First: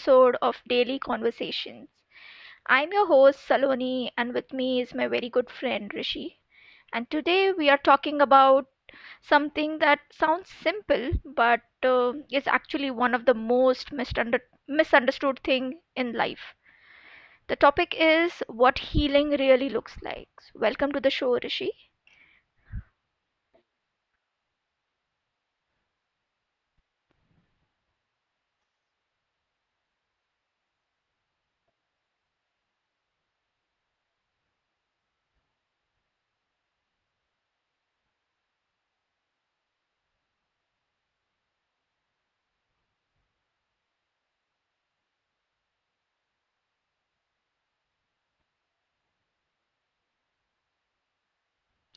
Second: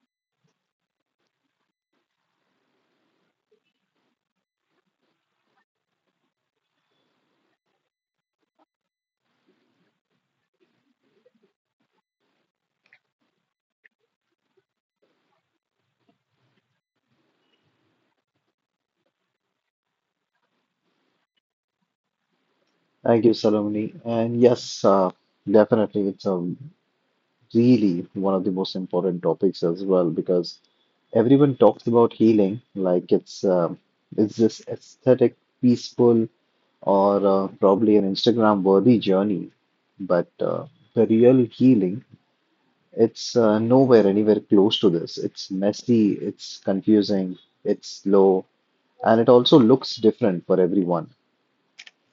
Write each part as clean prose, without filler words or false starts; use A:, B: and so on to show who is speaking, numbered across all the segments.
A: episode of Daily Conversations. I'm your host, Saloni, and with me is my very good friend, Rishi. And today we are talking about something that sounds simple, but is actually one of the most misunderstood thing in life. The topic is what healing really looks like. Welcome to the show, Rishi.
B: Thank you, Saloni. And yes, definitely, it's a really one of the most important topics as well because everyone talks about healing like it's this aesthetic, peaceful, or probably an Instagram-worthy journey. But The real healing, it's nowhere anywhere close to this. It's messy, it's confusing, it's slow, and it also looks different for everyone.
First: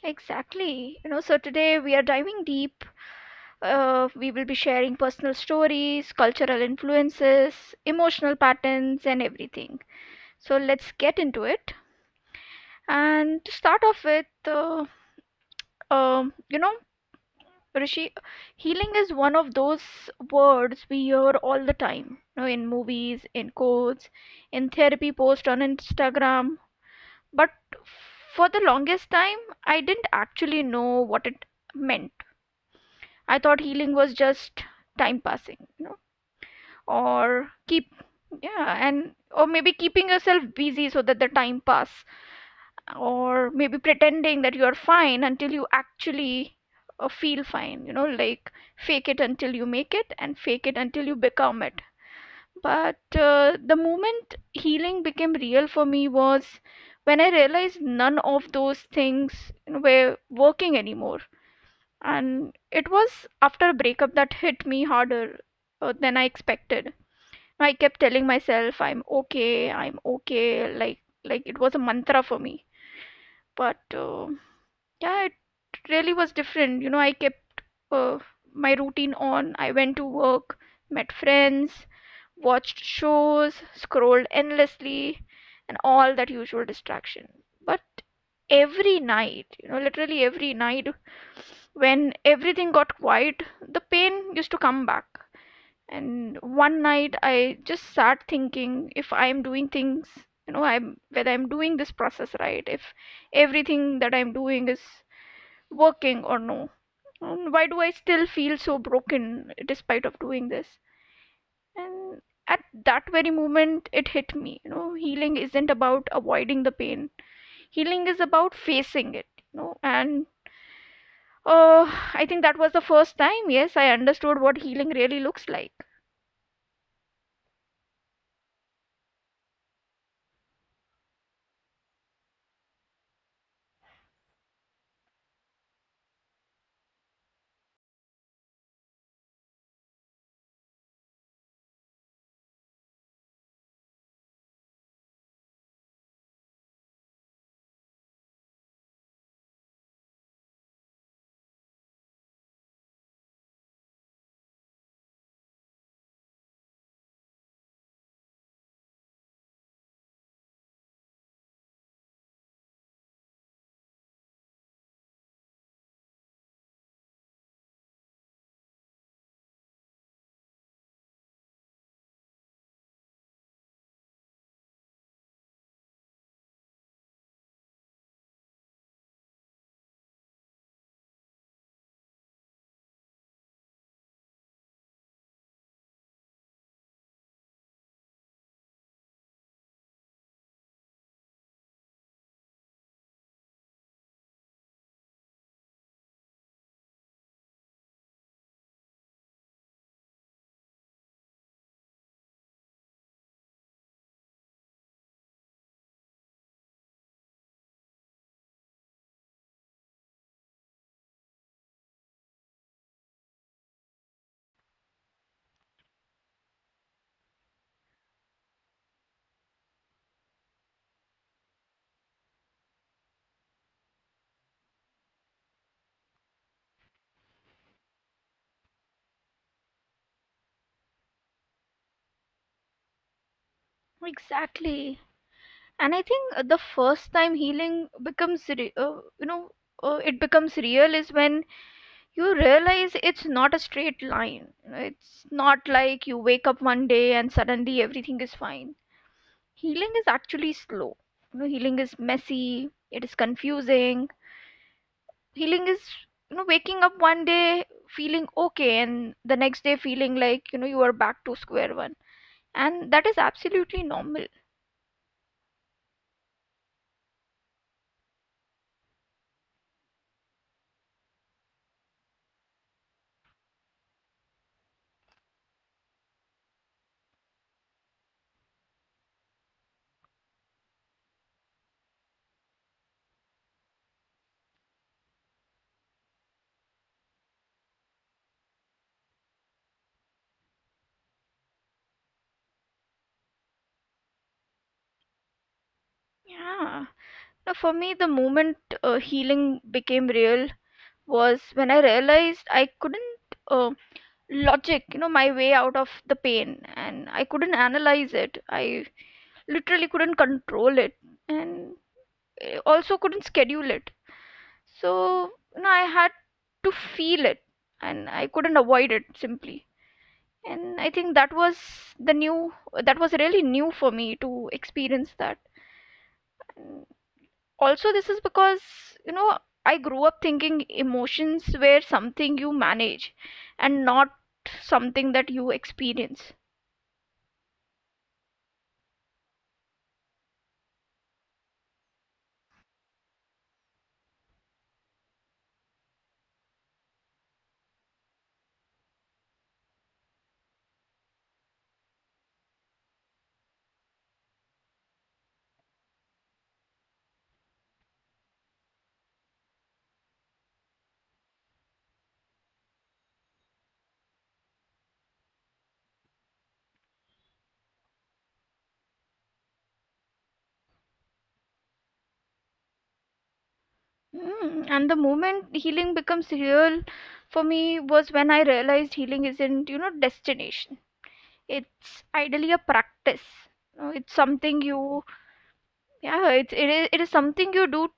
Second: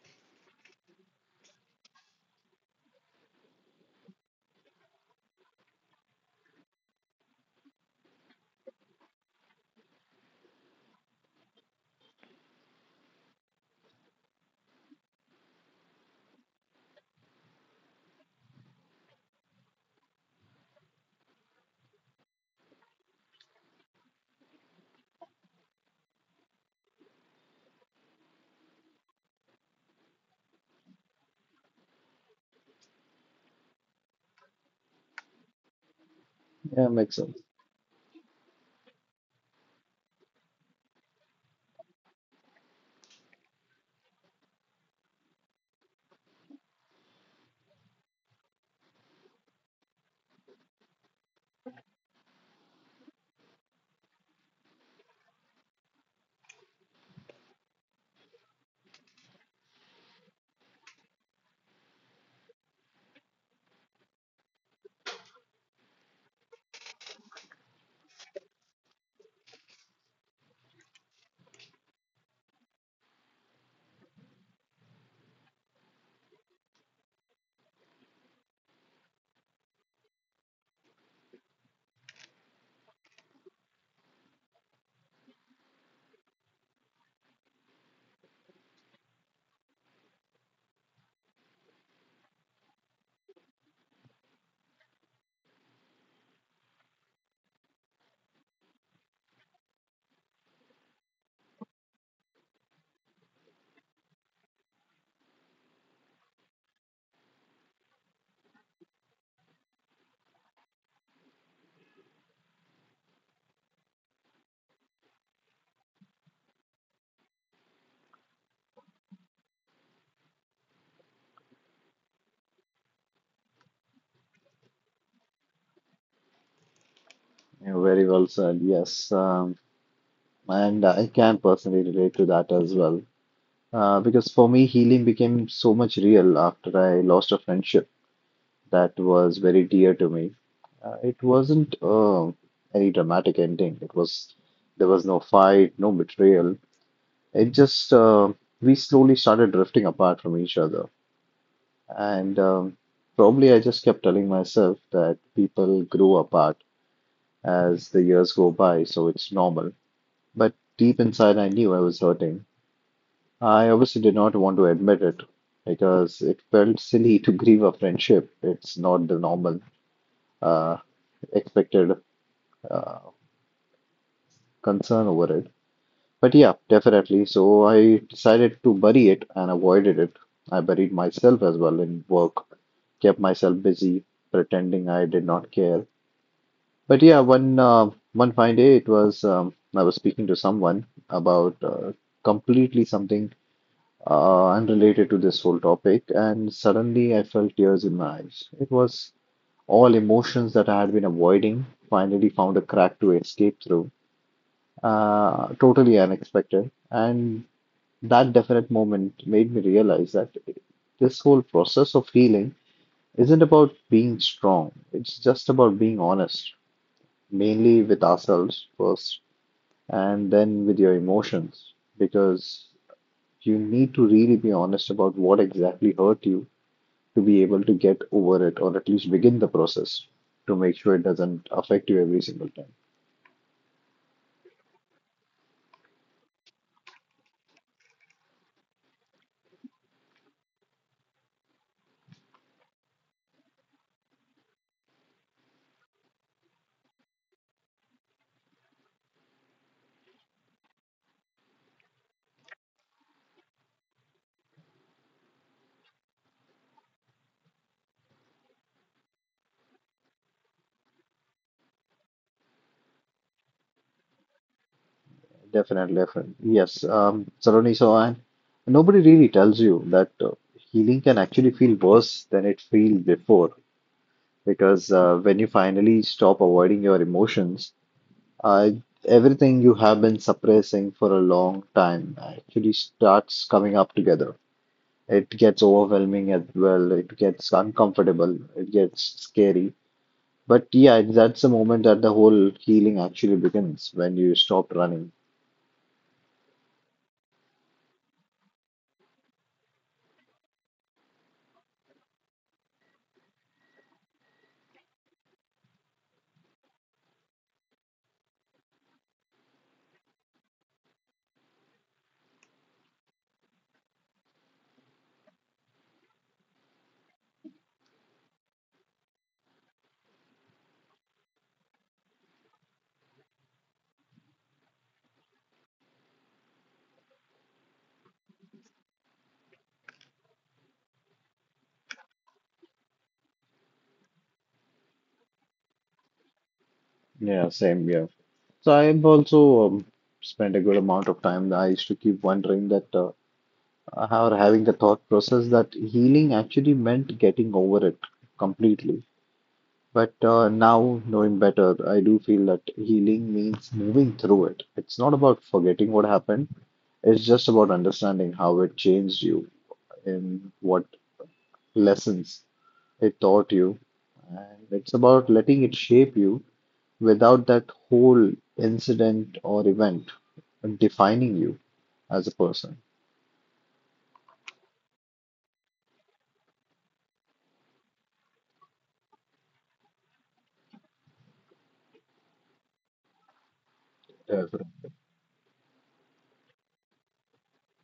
A: Exactly. So today we are diving deep. We will be sharing personal stories, cultural influences, emotional patterns, and everything. So let's get into it. And to start off with, um, you know, Rishi, healing is one of those words we hear all the time, you know, in movies, in quotes, in therapy posts on Instagram. But for the longest time, I didn't actually know what it meant. I thought healing was just time passing,
B: Yeah, makes sense.
A: or keep or maybe keeping yourself busy so that the time pass, or maybe pretending that you're fine until you actually feel fine, you know, like fake it until you make it and fake it until you become it. But the moment healing became real for me was when I realized none of those things, you know, were working anymore. And it was after a breakup that hit me harder than I expected. I kept telling myself I'm okay, like it was a mantra for me. But yeah, it really was different. You know, I kept uh, my routine on. I went to work, met friends, watched shows, scrolled endlessly, and all that usual distraction. But every night, you know, literally every night, when everything got quiet, the pain used to come back. And one night I just sat thinking if I'm doing things, you know, I'm whether I'm doing this process right, if everything that I'm doing is working or no. And why do I still feel so broken despite of doing this? And at that very moment it hit me, you know, healing isn't about avoiding the pain. Healing is about facing it, you know. And I think that was the first time, yes, I understood what healing really looks like.
B: Yeah, very well said. Yes. Um, And I can personally relate to that as well. Because for me, healing became so much real after I lost a friendship that was very dear to me. It wasn't any dramatic ending. It was There was no fight, no betrayal. It just We slowly started drifting apart from each other, and probably I just kept telling myself that people grow apart as the years go by, so it's normal. But deep inside, I knew I was hurting. I obviously did not want to admit it because it felt silly to grieve a friendship. It's not the normal uh, expected uh, concern over it. But yeah, definitely. So I decided to bury it and avoided it. I buried myself as well in work, kept myself busy, pretending I did not care. But yeah, one fine day, it was I was speaking to someone about completely something unrelated to this whole topic, and suddenly I felt tears in my eyes. It was all emotions that I had been avoiding, finally found a crack to escape through, totally unexpected. And that definite moment made me realize that this whole process of healing isn't about being strong, it's just about being honest, mainly with ourselves first, and then with your emotions, because you need to really be honest about what exactly hurt you to be able to get over it or at least begin the process to make sure it doesn't affect you every single time.
A: Exactly. And I think the first time healing becomes re- you know it becomes real is when you realize it's not a straight line. It's not like you wake up one day and suddenly everything is fine. Healing is actually slow. You know, healing is messy, it is confusing. Healing is, you know, waking up one day feeling okay and the next day feeling like, you know, you are back to square one. And that is absolutely normal.
B: Definitely, definitely. Yes. Saroni, so I, nobody really tells you that healing can actually feel worse than it feels before because when you finally stop avoiding your emotions, uh, everything you have been suppressing for a long time actually starts coming up together. It gets overwhelming as well. It gets uncomfortable. It gets scary. But yeah, that's the moment that the whole healing actually begins when you stop running.
A: Yeah. Now, for me, the moment healing became real was when I realized I couldn't uh, logic, you know, my way out of the pain, and I couldn't analyze it. I literally couldn't control it, and also couldn't schedule it. So, you know, I had to feel it, and I couldn't avoid it simply. And I think that was the new, that was really new for me to experience that. Also this is because, you know, I grew up thinking emotions were something you manage and not something that you experience.
B: Yeah, same here. So I've also spent a good amount of time. I used to keep wondering that or having the thought process that healing actually meant getting over it completely. But now, knowing better, I do feel that healing means moving through it. It's not about forgetting what happened. It's just about understanding how it changed you and what lessons it taught you. And it's about letting it shape you without that whole incident or event defining you as a person.
A: Mm, and the moment healing becomes real for me was when I realized healing isn't, you know, destination. It's ideally a practice. You know, it's something
B: That's right.
A: you, yeah, it is something you do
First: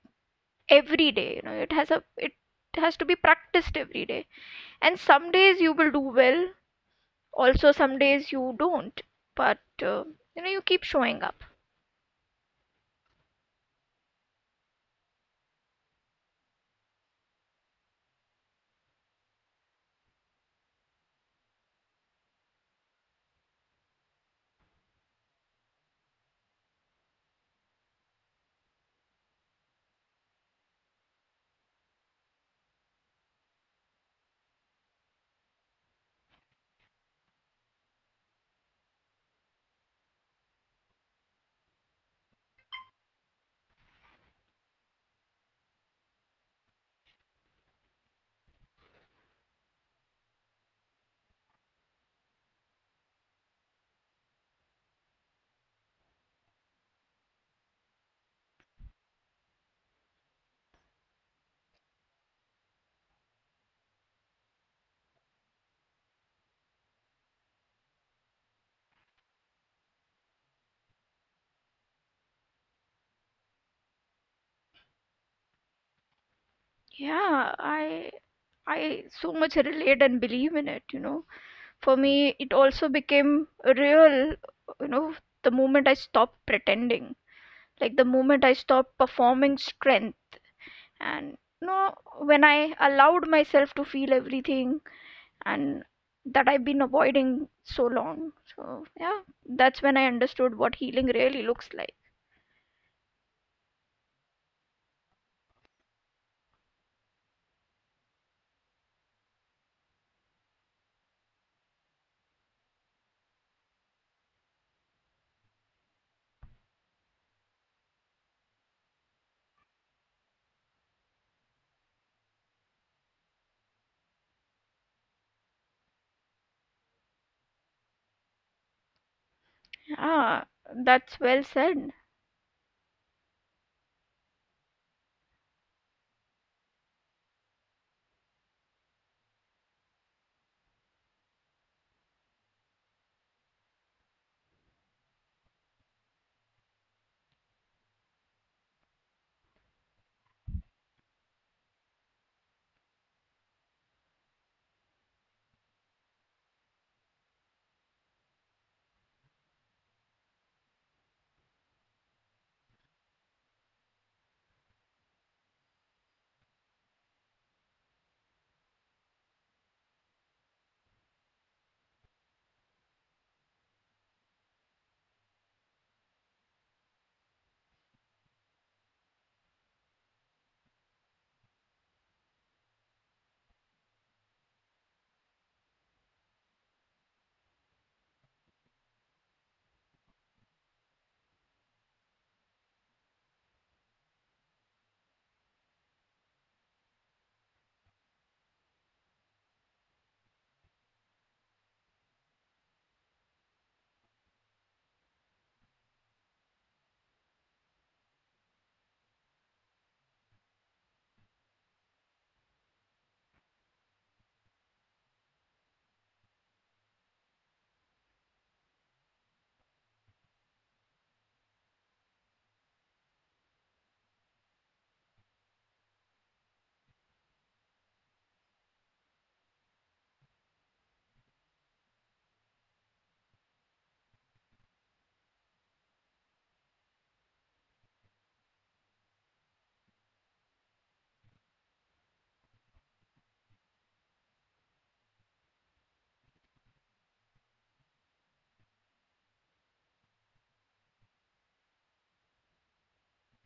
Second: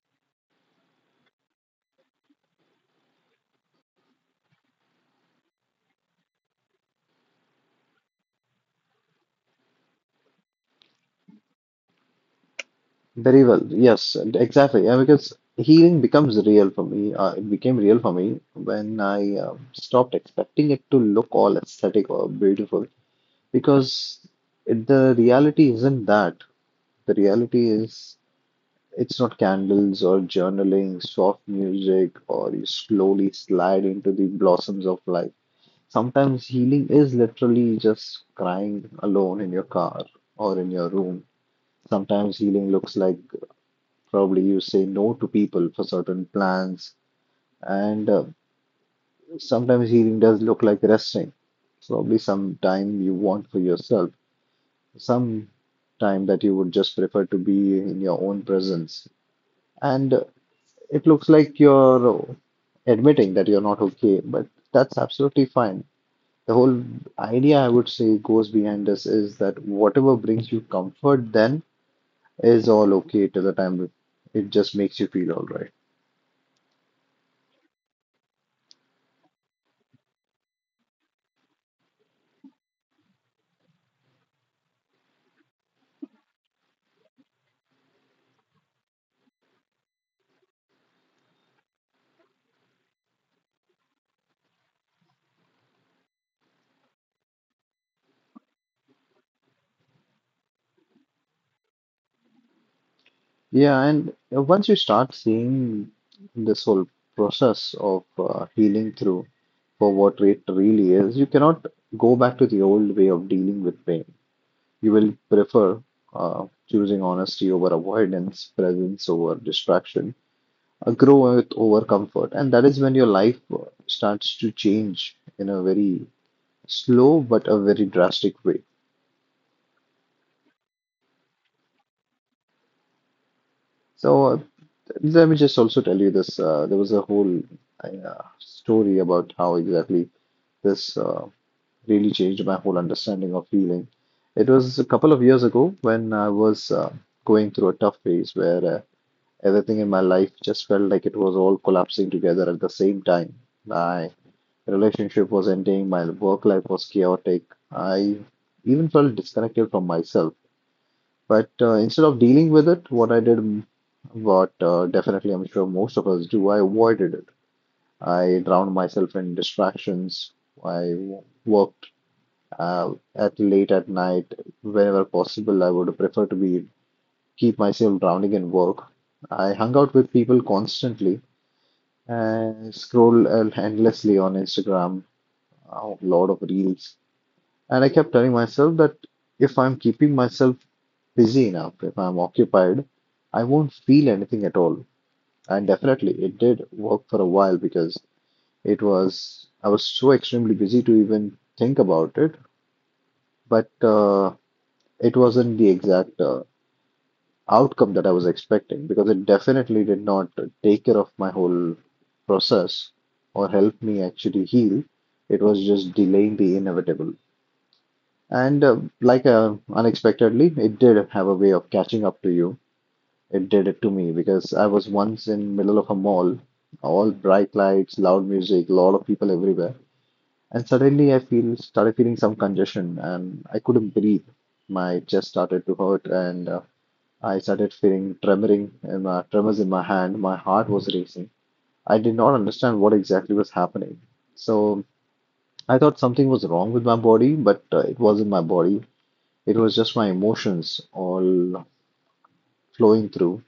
A: every day. You know, it has to be practiced every day. And some days you will do well, also some days you don't. But you know, you keep showing up.
B: Very well. Yes, and exactly. Yeah, because healing becomes real for me. It became real for me when I stopped expecting it to look all aesthetic or beautiful because it, the reality isn't that. The reality is, it's not candles or journaling, soft music, or you slowly slide into the blossoms of life. Sometimes healing is literally just crying alone in your car or in your room. Sometimes healing looks like probably you say no to people for certain plans, and sometimes healing does look like resting. Probably some time you want for yourself, some time that you would just prefer to be in your own presence. And it looks like you're admitting that you're not okay, but that's absolutely fine. The whole idea, I would say, goes behind this is that whatever brings you comfort then is all okay till the time it just makes you feel all right.
A: Yeah, I so much relate and believe in it. You know, for me it also became real. You know, the moment I stopped pretending, like the moment I stopped performing strength. And, you know, when I allowed myself to feel everything and that I've been avoiding so long. So yeah, that's when I understood what healing really looks like.
B: Yeah, and once you start seeing this whole process of healing through for what it really is, you cannot go back to the old way of dealing with pain. You will prefer choosing honesty over avoidance, presence over distraction, a growth over comfort. And that is when your life starts to change in a very slow but a very drastic way.
A: Yeah, that's well said.
B: So, let me just also tell you this. There was a whole story about how exactly this really changed my whole understanding of healing. It was a couple of years ago when I was going through a tough phase where everything in my life just felt like it was all collapsing together at the same time. My relationship was ending, my work life was chaotic. I even felt disconnected from myself. But instead of dealing with it, what I did, what definitely I'm sure most of us do, I avoided it. I drowned myself in distractions. I worked at late at night whenever possible. I would prefer to be keep myself drowning in work. I hung out with people constantly and scroll endlessly on Instagram, a lot of reels. And I kept telling myself that if I'm keeping myself busy enough, if I'm occupied, I won't feel anything at all. And definitely it did work for a while because it was, I was so extremely busy to even think about it, but it wasn't the exact outcome that I was expecting because it definitely did not take care of my whole process or help me actually heal. It was just delaying the inevitable. And unexpectedly, it did have a way of catching up to you. It did it to me because I was once in middle of a mall, all bright lights, loud music, lot of people everywhere. And suddenly I feel started feeling some congestion and I couldn't breathe. My chest started to hurt and I started feeling tremoring in my, tremors in my hand. My heart was racing. I did not understand what exactly was happening. So I thought something was wrong with my body, but it wasn't my body. It was just my emotions all flowing through.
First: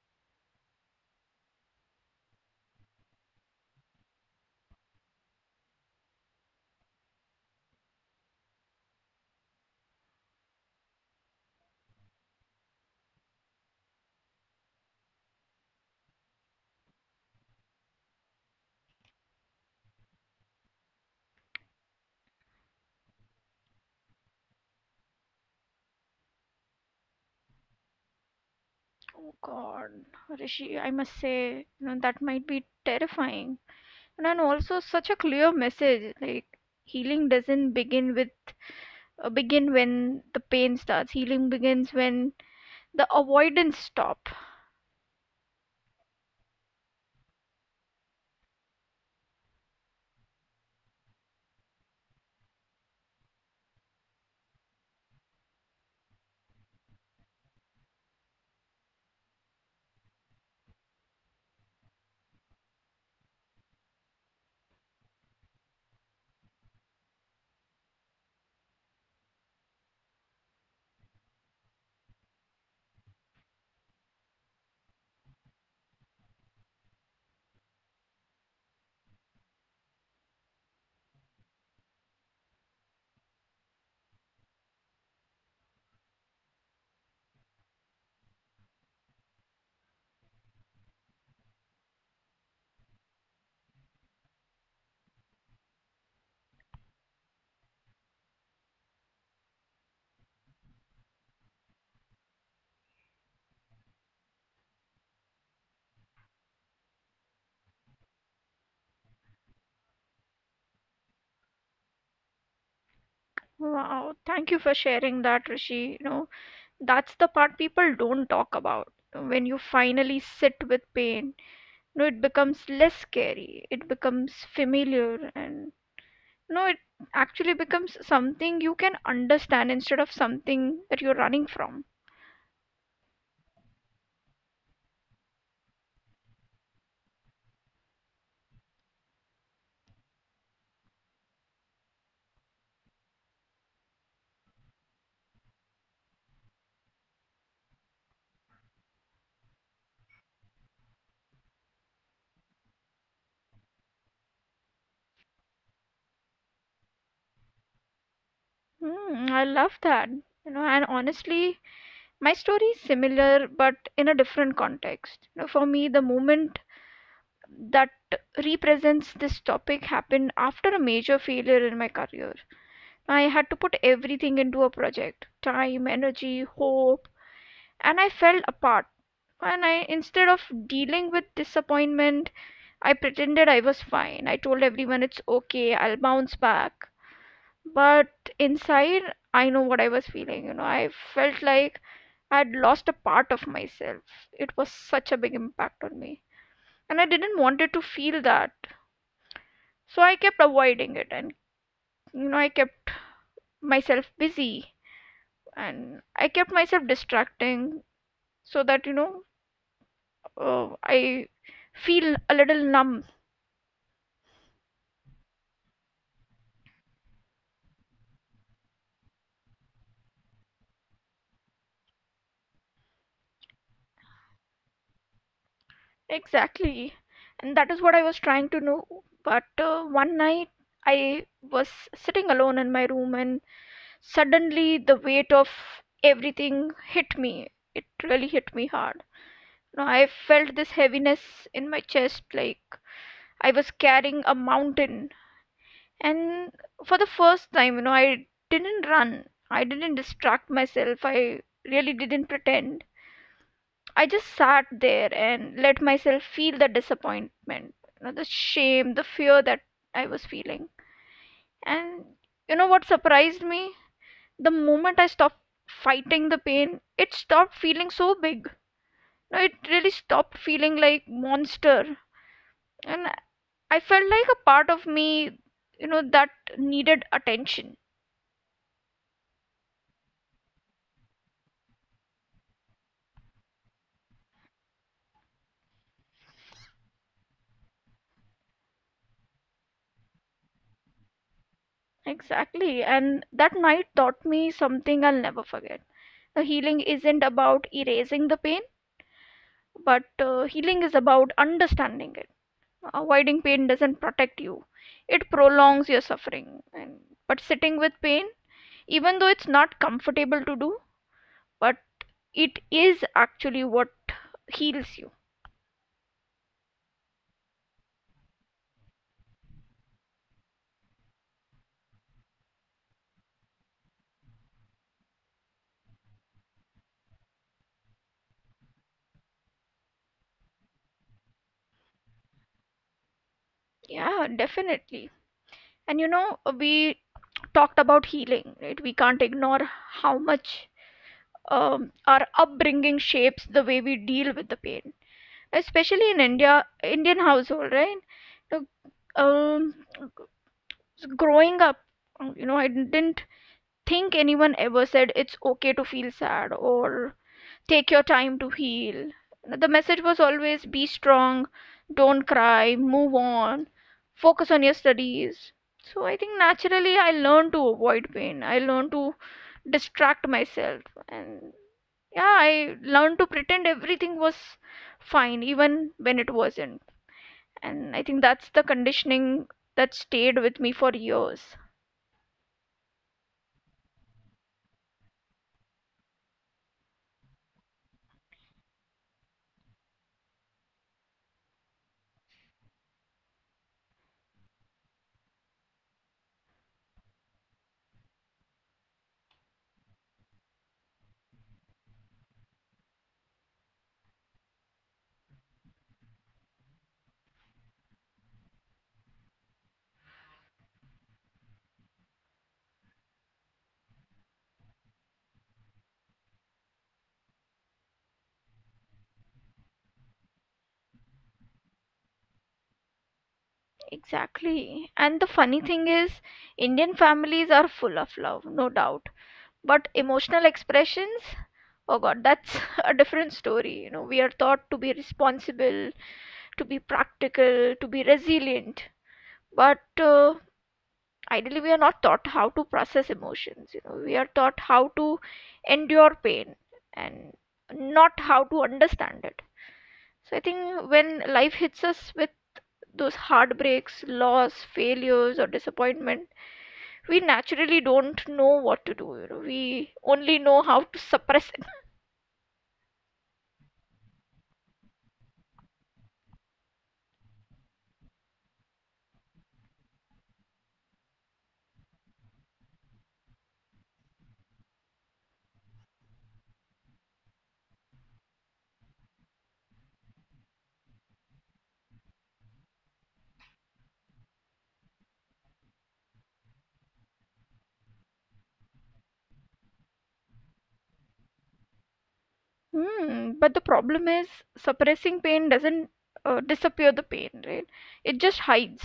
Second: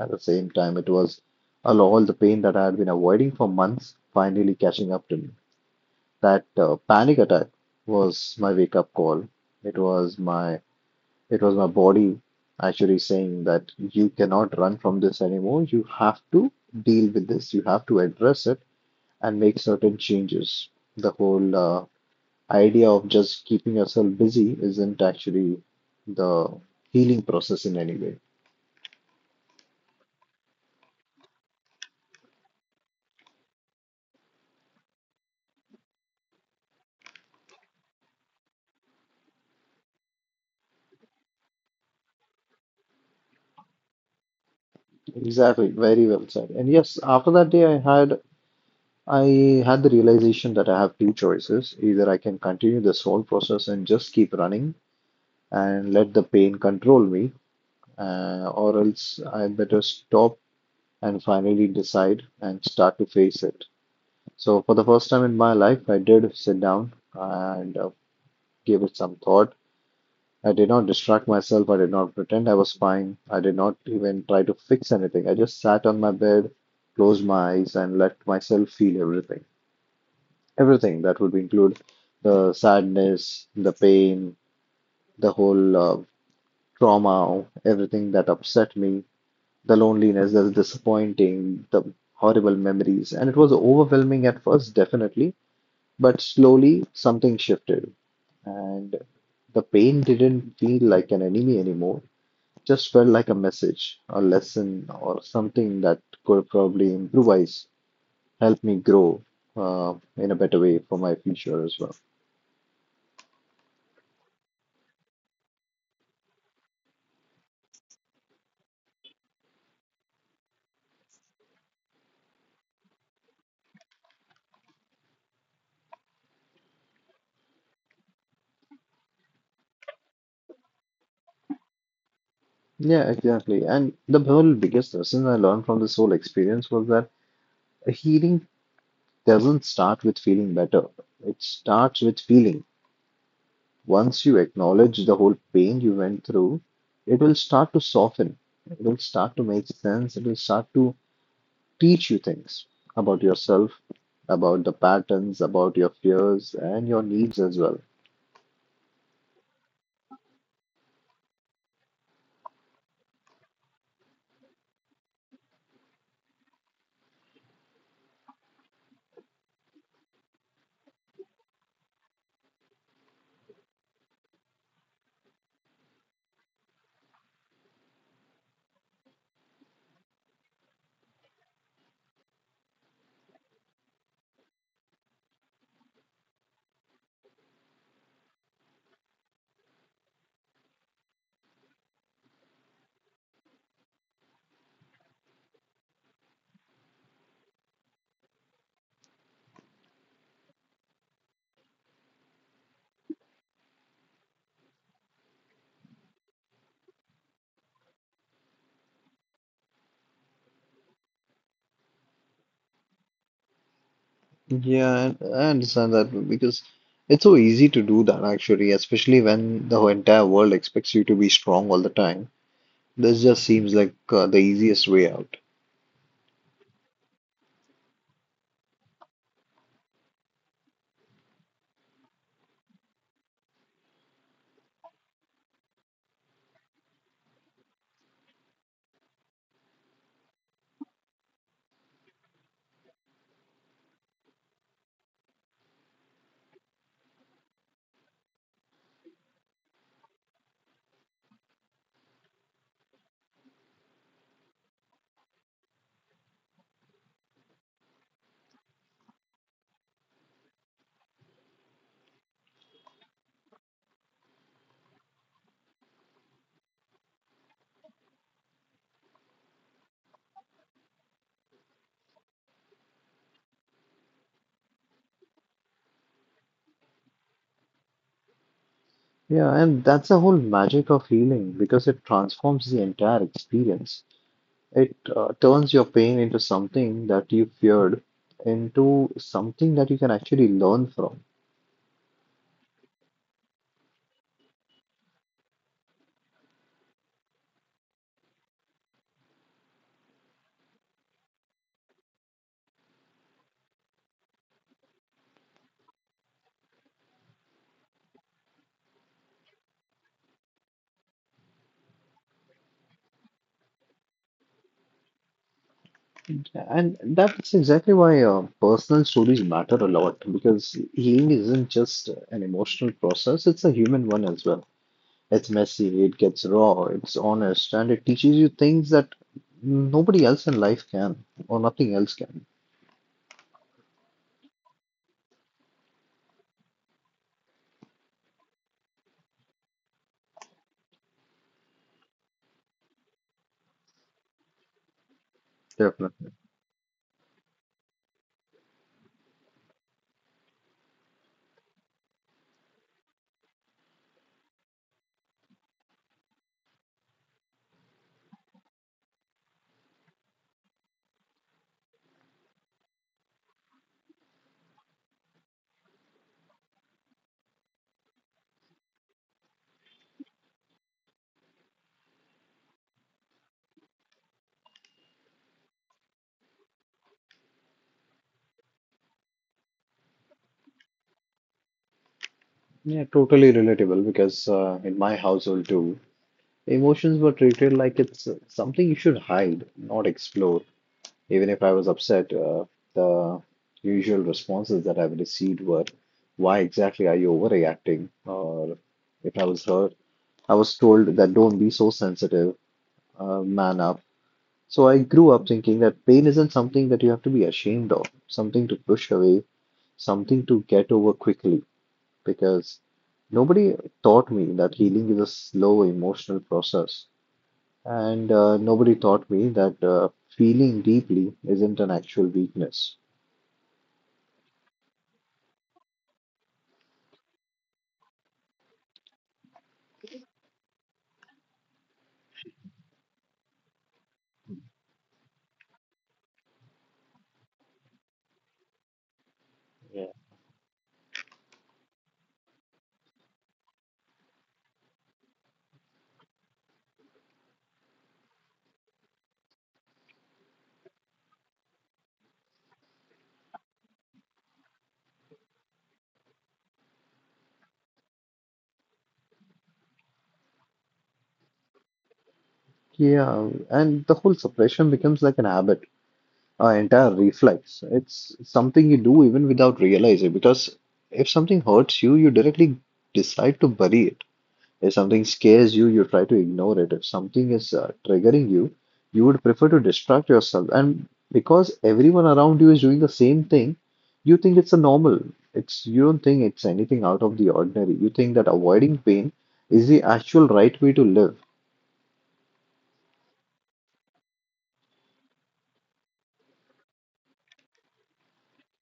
B: At the same time, it was all the pain that I had been avoiding for months finally catching up to me. That panic attack was my wake up call. It was my, it was my body actually saying that you cannot run from this anymore. You have to deal with this. You have to address it and make certain changes. The whole idea of just keeping yourself busy isn't actually the healing process in any way.
A: Oh God, Rishi, I must say, you know, that might be terrifying. And then also such a clear message, like healing doesn't begin with begin when the pain starts. Healing begins when the avoidance stop.
B: Exactly, very well said. And yes, after that day, I had the realization that I have two choices. Either I can continue this whole process and just keep running and let the pain control me, or else I better stop and finally decide and start to face it. So, for the first time in my life, I did sit down and gave it some thought. I did not distract myself. I did not pretend I was fine. I did not even try to fix anything. I just sat on my bed, closed my eyes, and let myself feel everything. Everything that would include the sadness, the pain, the whole trauma, everything that upset me, the loneliness, the disappointing, the horrible memories. And it was overwhelming at first, definitely, but slowly something shifted. And the pain didn't feel like an enemy anymore, just felt like a message, a lesson, or something that could probably improvise, help me grow in a better way for my future as well.
A: Wow, thank you for sharing that, Rishi. You know, that's the part people don't talk about. When you finally sit with pain, you know, it becomes less scary. It becomes familiar. And no, it actually becomes something you can understand instead of something that you're running from.
B: Yeah, exactly. And the whole biggest lesson I learned from this whole experience was that a healing doesn't start with feeling better. It starts with feeling. Once you acknowledge the whole pain you went through, it will start to soften. It will start to make sense. It will start to teach you things about yourself, about the patterns, about your fears, and your needs as well.
A: Hmm, I love that. You know, and honestly, my story is similar but in a different context. You know, for me, the moment that represents this topic happened after a major failure in my career. I had to put everything into a project, time, energy, hope, and I fell apart. And I, instead of dealing with disappointment, I pretended I was fine. I told everyone it's okay, I'll bounce back. But inside, I know what I was feeling. You know, I felt like I had lost a part of myself. It was such a big impact on me. And I didn't want it to feel that. So I kept avoiding it. And, you know, I kept myself busy. And I kept myself distracting so that, you know, I feel a little numb.
B: Yeah, I understand that because it's so easy to do that actually, especially when the whole entire world expects you to be strong all the time. This just seems like the easiest way out.
A: Exactly. And that is what I was trying to know. But one night I was sitting alone in my room and suddenly the weight of everything hit me. It really hit me hard. You know, I felt this heaviness in my chest like I was carrying a mountain. And for the first time, you know, I didn't run. I didn't distract myself. I really didn't pretend. I just sat there and let myself feel the disappointment, you know, the shame, the fear that I was feeling. And you know what surprised me? The moment I stopped fighting the pain, it stopped feeling so big. No, it really stopped feeling like monster. And I felt like a part of me, you know, that needed attention.
B: Yeah, and that's the whole magic of healing because it transforms the entire experience. It turns your pain into something that you feared into something that you can actually learn from.
A: Exactly. And that night taught me something I'll never forget. The healing isn't about erasing the pain, but healing is about understanding it. Avoiding pain doesn't protect you, it prolongs your suffering. And but sitting with pain, even though it's not comfortable to do, but it is actually what heals you.
B: And that's exactly why personal stories matter a lot because healing isn't just an emotional process, it's a human one as well. It's messy, it gets raw, it's honest, and it teaches you things that nobody else in life can, or nothing else can.
A: Yeah, definitely. And you know, we talked about healing, right? We can't ignore how much our upbringing shapes the way we deal with the pain, especially in
B: Definitely.
A: Indian household, right? Look, um so growing up, you know, I didn't think anyone ever said it's okay to feel sad or take your time to heal. The message was always be strong, don't cry, move on, focus on your studies. So I think naturally I learned to avoid pain. I learned to distract myself and yeah, I learned to pretend everything was fine even when it wasn't. And I think that's the conditioning that stayed with me for years.
B: Yeah, totally relatable because in my household too, emotions were treated like it's something you should hide, not explore. Even if I was upset, the usual responses that I've received were, why exactly are you overreacting? Or if I was hurt, I was told that don't be so sensitive, man up. So I grew up thinking that pain isn't something that you have to be ashamed of, something to push away, something to get over quickly, because nobody taught me that healing is a slow emotional process. And nobody taught me that feeling deeply isn't an actual weakness.
A: Exactly. And the funny thing is, Indian families are full of love, no doubt. But emotional expressions, oh God, that's a different story. You know, we are taught to be responsible, to be practical, to be resilient. But
B: Yeah,
A: ideally, we are not taught how to process emotions. You know, we are taught how to endure pain and not how to understand it. So I think when life hits us with those heartbreaks, loss, failures, or disappointment, we naturally don't know what to do. You know, we only know how to suppress it.
B: Yeah, and the whole suppression becomes like an habit, an entire reflex. It's something you do even without realizing, because if something hurts you, you directly decide to bury it. If something scares you, you try to ignore it. If something is triggering you, you would prefer to distract yourself. And because everyone around you is doing the same thing, you think it's a normal. It's you don't think it's anything out of the ordinary. You think that avoiding pain is the actual right way to live.
A: Hmm, but the problem is suppressing pain doesn't disappear the pain, right? It just hides.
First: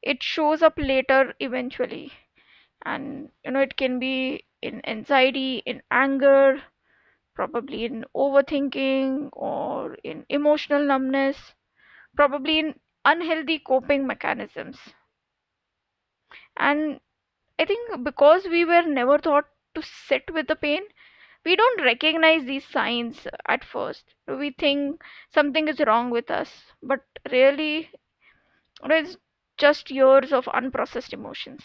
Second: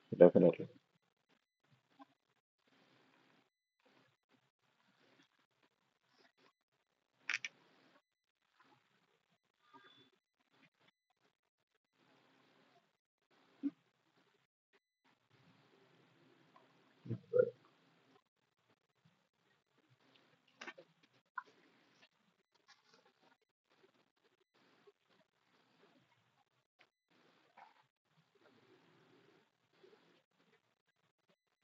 A: It shows
B: Definitely.
A: up later eventually, and you know it can be in anxiety, in anger, probably in overthinking or in emotional numbness, probably in unhealthy coping mechanisms. And I think because we were never taught to sit with the pain, we don't recognize these signs at first. We think something is wrong with us, but really, it's just years of unprocessed emotions.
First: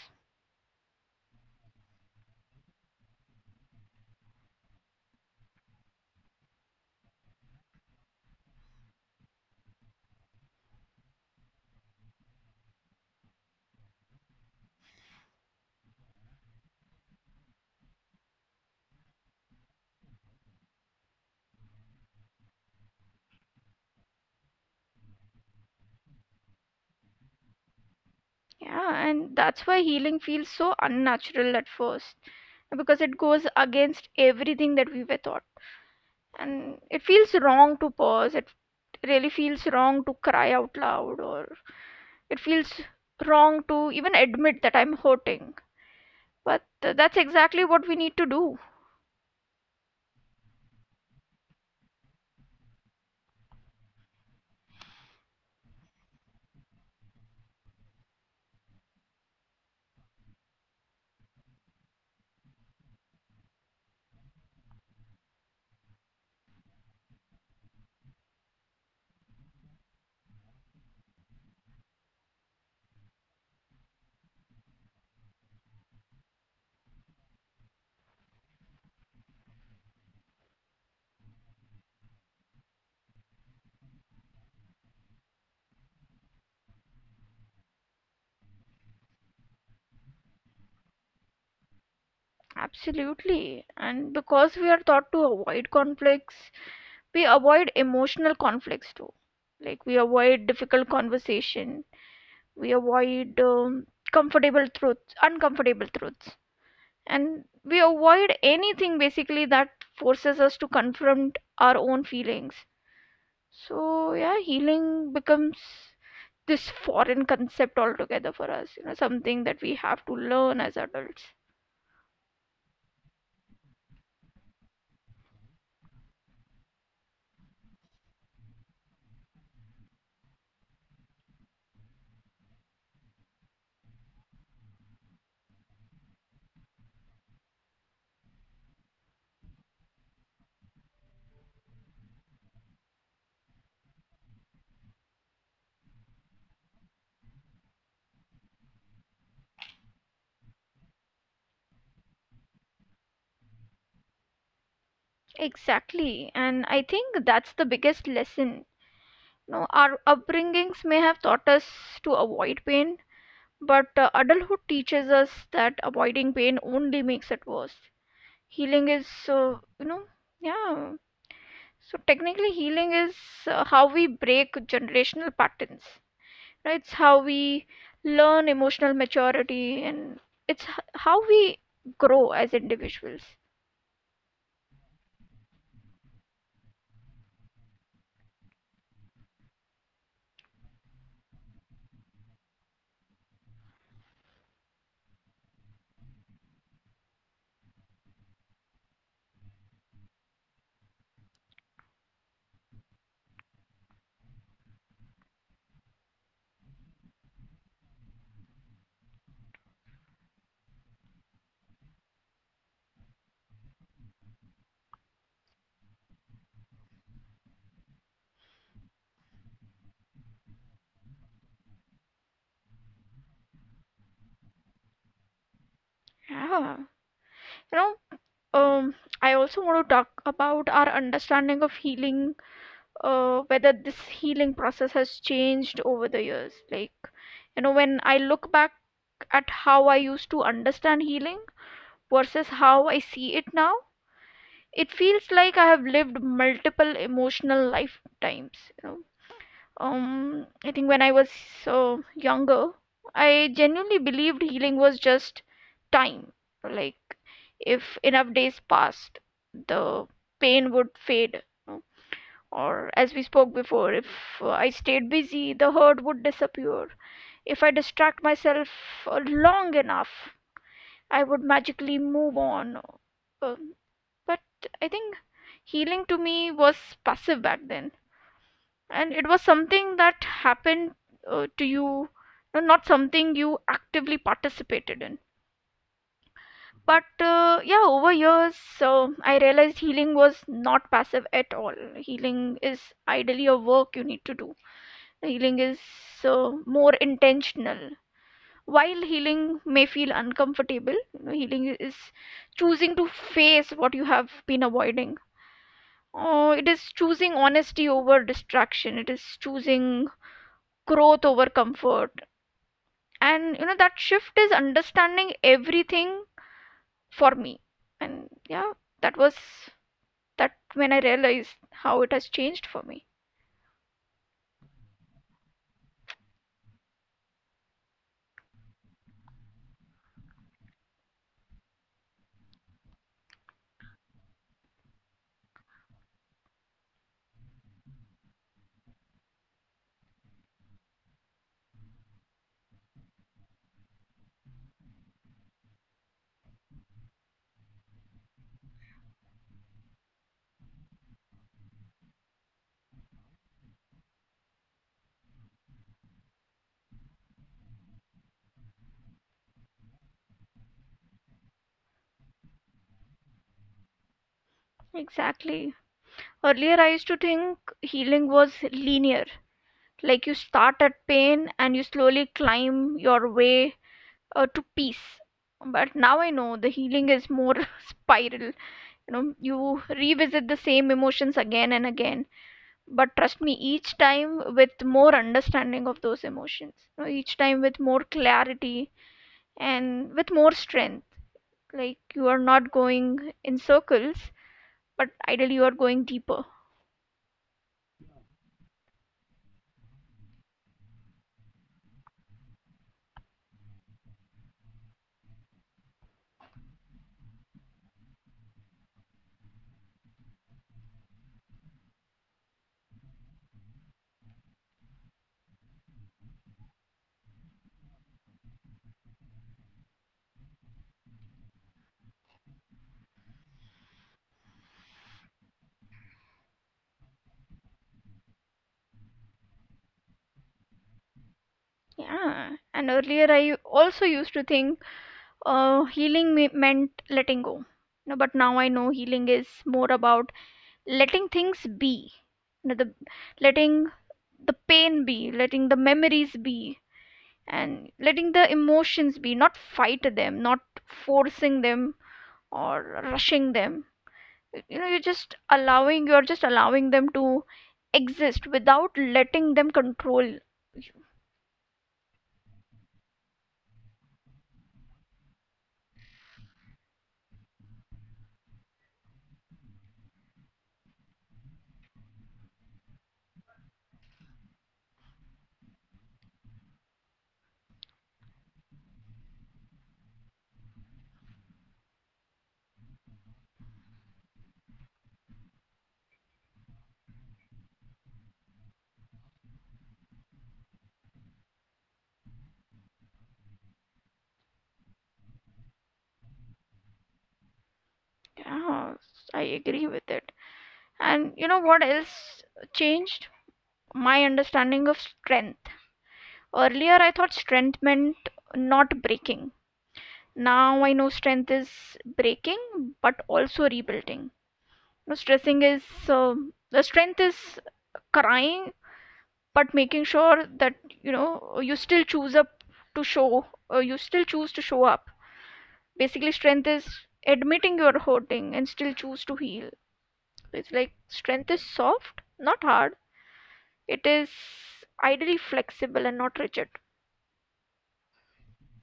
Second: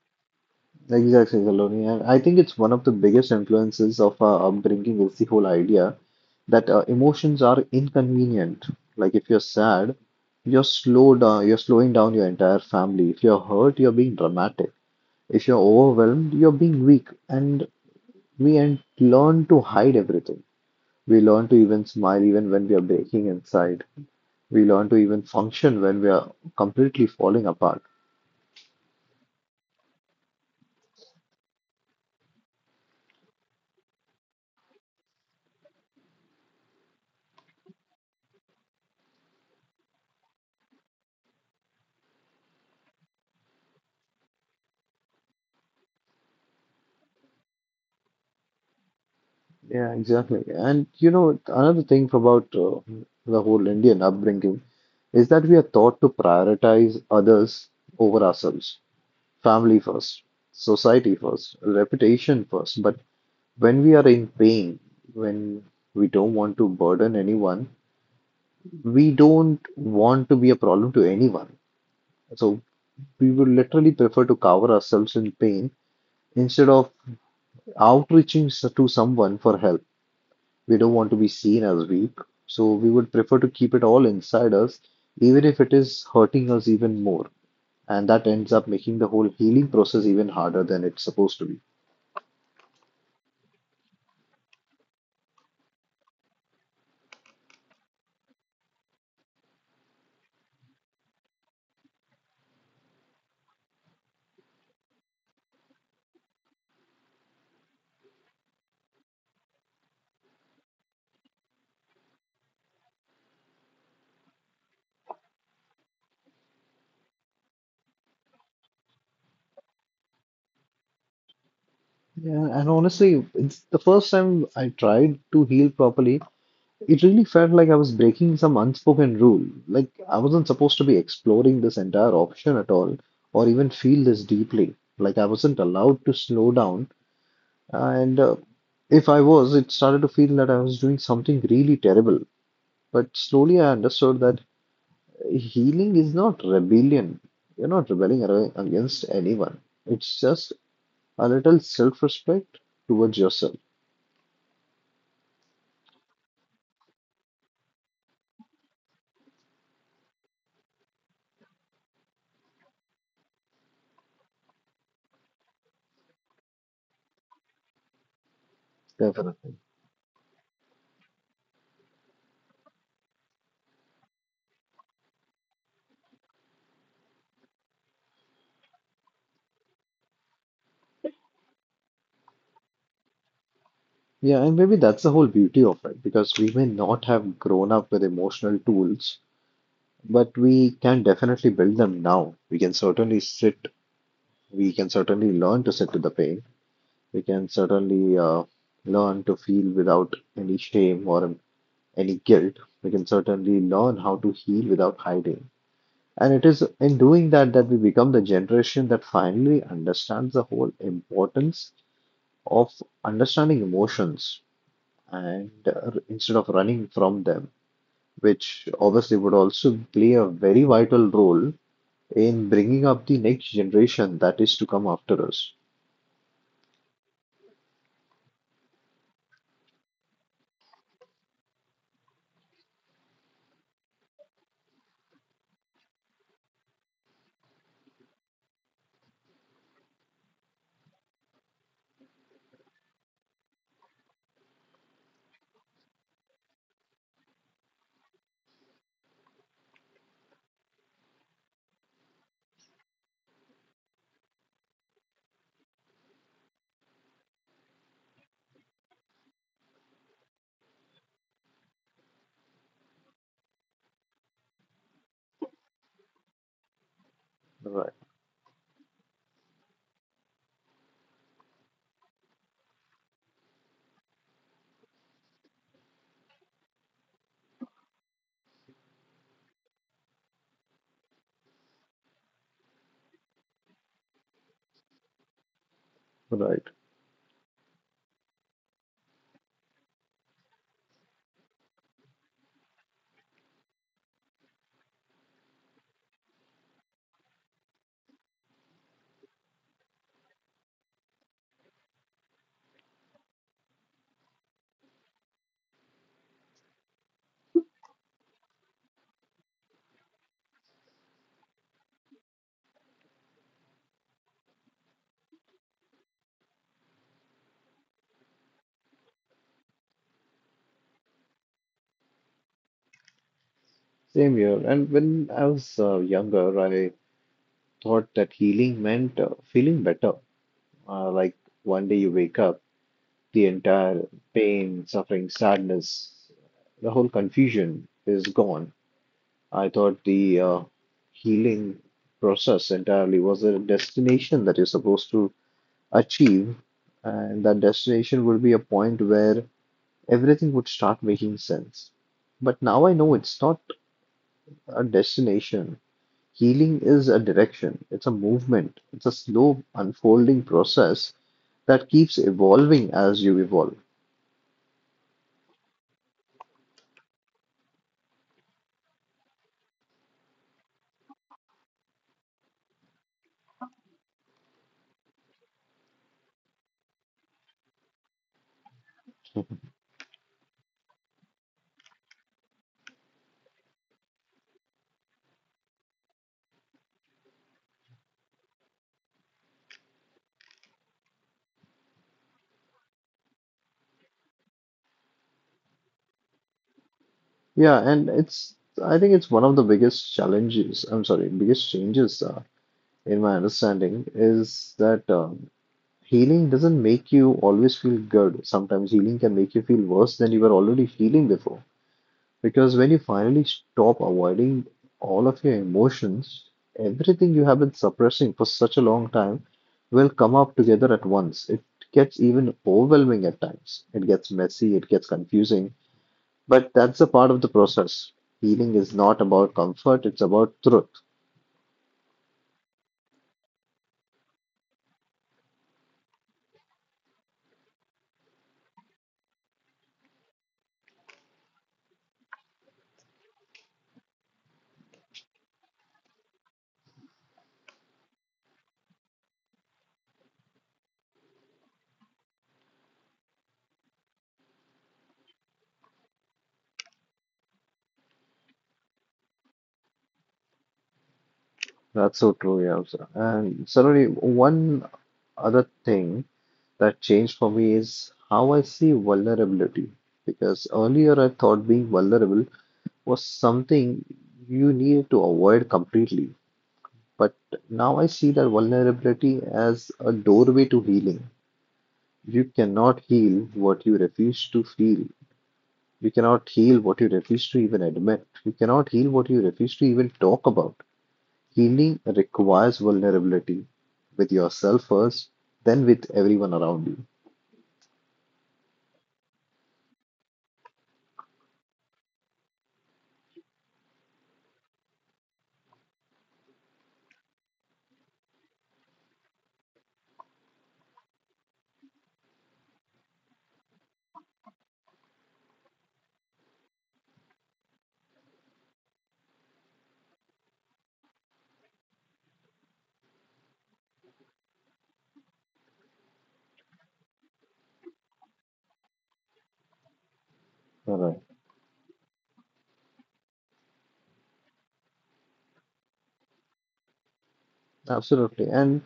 B: Exactly, Saloni. And I think it's one of the biggest influences of our upbringing is the whole idea that emotions are inconvenient. Like if you're sad, you're slow down, you're slowing down your entire family. If you're hurt, you're being dramatic. If you're overwhelmed, you're being weak. And we and learn to hide everything. We learn to even smile even when we are breaking inside. We learn to even function when we are completely falling apart.
A: Yeah, and that's why healing feels so unnatural at first because it goes against everything that we were taught. And it feels wrong to pause, it really feels wrong to cry out loud, or it feels wrong to even admit that I'm hurting. But that's exactly what we need to do.
B: Yeah, exactly. And you know, another thing about the whole Indian upbringing is that we are taught to prioritize others over ourselves, family first, society first, reputation first. But when we are in pain, when we don't want to burden anyone, we don't want to be a problem to anyone. So we would literally prefer to cover ourselves in pain instead of to someone for help. We don't want to be seen as weak, so we would prefer to keep it all inside us, even if it is hurting us even more. And that ends up making the whole healing process even harder than it's supposed to be.
A: Absolutely. And because we are taught to avoid conflicts, we avoid emotional conflicts too. Like we avoid difficult conversation, we avoid comfortable truths, uncomfortable truths, and we avoid anything basically that forces us to confront our own feelings. So yeah, healing becomes this foreign concept altogether for us, you know, something that we have to learn as adults.
B: Yeah, and honestly, it's the first time I tried to heal properly, it really felt like I was breaking some unspoken rule. Like I wasn't supposed to be exploring this entire option at all, or even feel this deeply. Like I wasn't allowed to slow down. And if I was, it started to feel that I was doing something really terrible. But slowly I understood that healing is not rebellion. You're not against anyone. It's just a little self-respect towards yourself.
A: Exactly, and I think that's the biggest lesson. No, our upbringings may have taught us to avoid pain, but adulthood teaches us that avoiding pain only makes it worse. Healing is,
B: Definitely.
A: yeah. So technically, healing is how we break generational patterns, right? It's how we learn emotional maturity, and how we grow as individuals.
B: Yeah, and maybe that's the whole beauty of it, because we may not have grown up with emotional tools, but we can definitely build them now. We can certainly sit, we can certainly learn to sit with the pain, we can certainly learn to feel without any shame or any guilt. We can certainly learn how to heal without hiding. And it is in doing that that we become the generation that finally understands the whole importance of understanding emotions and instead of running from them, which obviously would also play a very vital role in bringing up the next generation that is to come after us.
A: Yeah. You know, um, I also want to talk about our understanding of healing, whether this healing process has changed over the years. Like, you know, when I look back at how I used to understand healing versus how I see it now, it feels like I have lived multiple emotional lifetimes. I think when I was younger, I genuinely believed healing was just time. Like, if enough days passed, the pain would fade, no? Or, as we spoke before, if I stayed busy, the hurt would disappear. If I
B: Right,
A: distract myself long enough, I would magically move on. Uh, but I think healing to me was passive back then. And it was something that happened to you, no, not something you actively participated in.
B: right.
A: But yeah, over years, so I realized healing was not passive at all. Healing is ideally a work you need to do. Healing is more intentional. While healing may feel uncomfortable, healing is choosing to face what you have been avoiding. Oh, it is choosing honesty over distraction. It is choosing growth over comfort. And you know that shift is understanding everything for me, and yeah, that was that when I realized how it has changed for me.
B: Same here. And when I was younger, I thought that healing meant feeling better. Like one day you wake up, the entire pain, suffering, sadness, the whole confusion is gone. I thought the healing process entirely was a destination that you're supposed to achieve, and that destination would be a point where everything would start making sense. But now I know it's not a destination. Healing is a direction, it's a movement, it's a slow unfolding process that keeps evolving as you evolve.
A: Exactly, earlier I used to think healing was linear, like you start at pain and you slowly climb your way to peace, but now I know the healing is more spiral. You know, you revisit the same emotions again and again, but trust me, each time with more understanding of those emotions, you know, each time with more clarity and with more strength. Like, you are not going in circles, but ideally you are going deeper.
B: Yeah, and it's I think it's one of the biggest challenges, I'm sorry, biggest changes in my understanding is that healing doesn't make you always feel good. Sometimes healing can make you feel worse than you were already feeling before. Because when you finally stop avoiding all of your emotions, everything you have been suppressing for such a long time will come up together at once. It gets even overwhelming at times. It gets messy, it gets confusing, but that's a part of the process. Healing is not about comfort, it's about truth.
A: Yeah, and earlier I also used to think meant letting go, no, but now I know healing is more about letting things be. You know, the letting the pain be, letting the memories be, and letting the emotions be, not fight them, not forcing them or rushing them. You know, you're just allowing them to exist without letting them control you.
B: That's so true, yeah. also. And suddenly, one other thing that changed for me is how I see vulnerability. Because earlier I thought being vulnerable was something you needed to avoid completely. But now I see that vulnerability as a doorway to healing. You cannot heal what you refuse to feel. You cannot heal what you refuse to even admit. You cannot heal what you refuse to even talk about. Healing requires vulnerability with yourself first, then with everyone around you.
A: Yeah, I agree with it. And you know what else changed? My understanding of strength. Earlier I thought strength meant not breaking. Now I know strength is breaking but also rebuilding. No, stressing is, um, the strength is crying, but making sure that, you know, to show you still choose to show up. Basically strength is admitting you're hurting and still choose to heal. It's like
B: All right.
A: strength is soft, not hard. It is ideally flexible and not rigid.
B: Absolutely. And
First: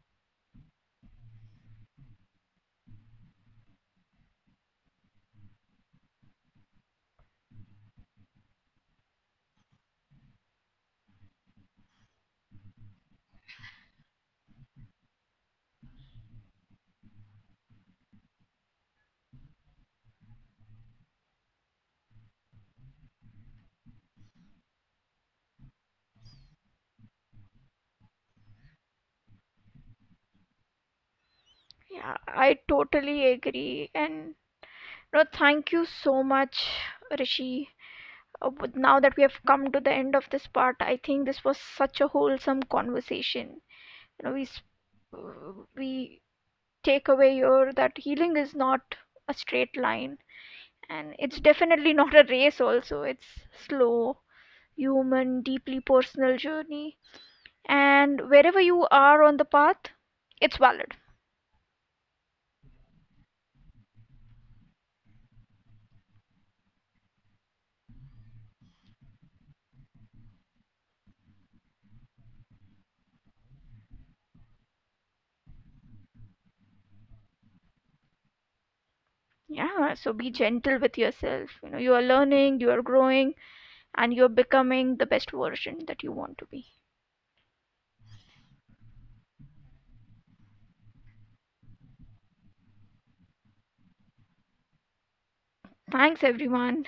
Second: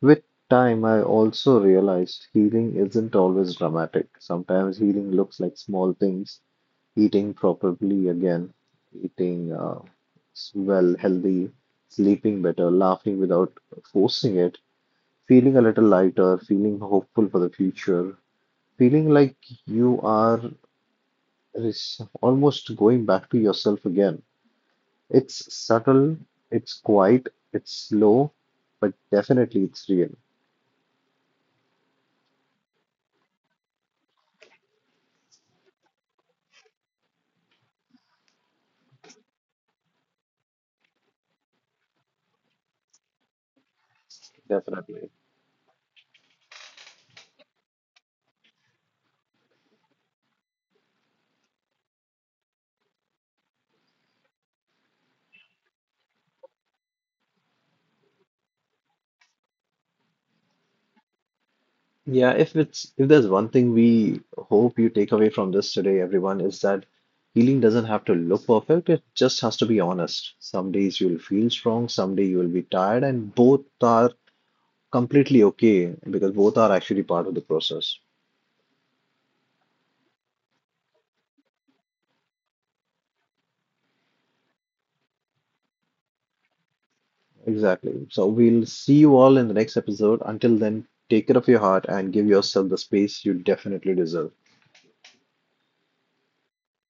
B: with time, I also realized healing isn't always dramatic. Sometimes healing looks like small things, eating properly again, eating well, healthy, sleeping better, laughing without forcing it, feeling a little lighter, feeling hopeful for the future, feeling like you are almost going back to yourself again. It's subtle, it's quiet, it's slow, but definitely it's real.
A: Yeah, I totally agree. And no, thank you so much, Rishi. Now that we have come to the end of this part, I think this was such a wholesome conversation. You know,
B: Definitely.
A: we takeaway here that healing is not a straight line, and it's definitely not a race also. It's slow, human, deeply personal journey, and wherever you are on the path, it's valid.
B: Yeah, if it's if there's one thing we hope you take away from this today, everyone, is that healing doesn't have to look perfect. It just has to be honest. Some days you'll feel strong, some day you will be tired, and both are completely okay because both are actually part of the process.
A: Yeah, so be gentle with yourself. You know, you are learning, you are growing, and you're becoming the best version that you want to be.
B: Exactly. So we'll see you all in the next episode. Until then, take care of your heart and give yourself the space you definitely deserve.
A: Thanks everyone.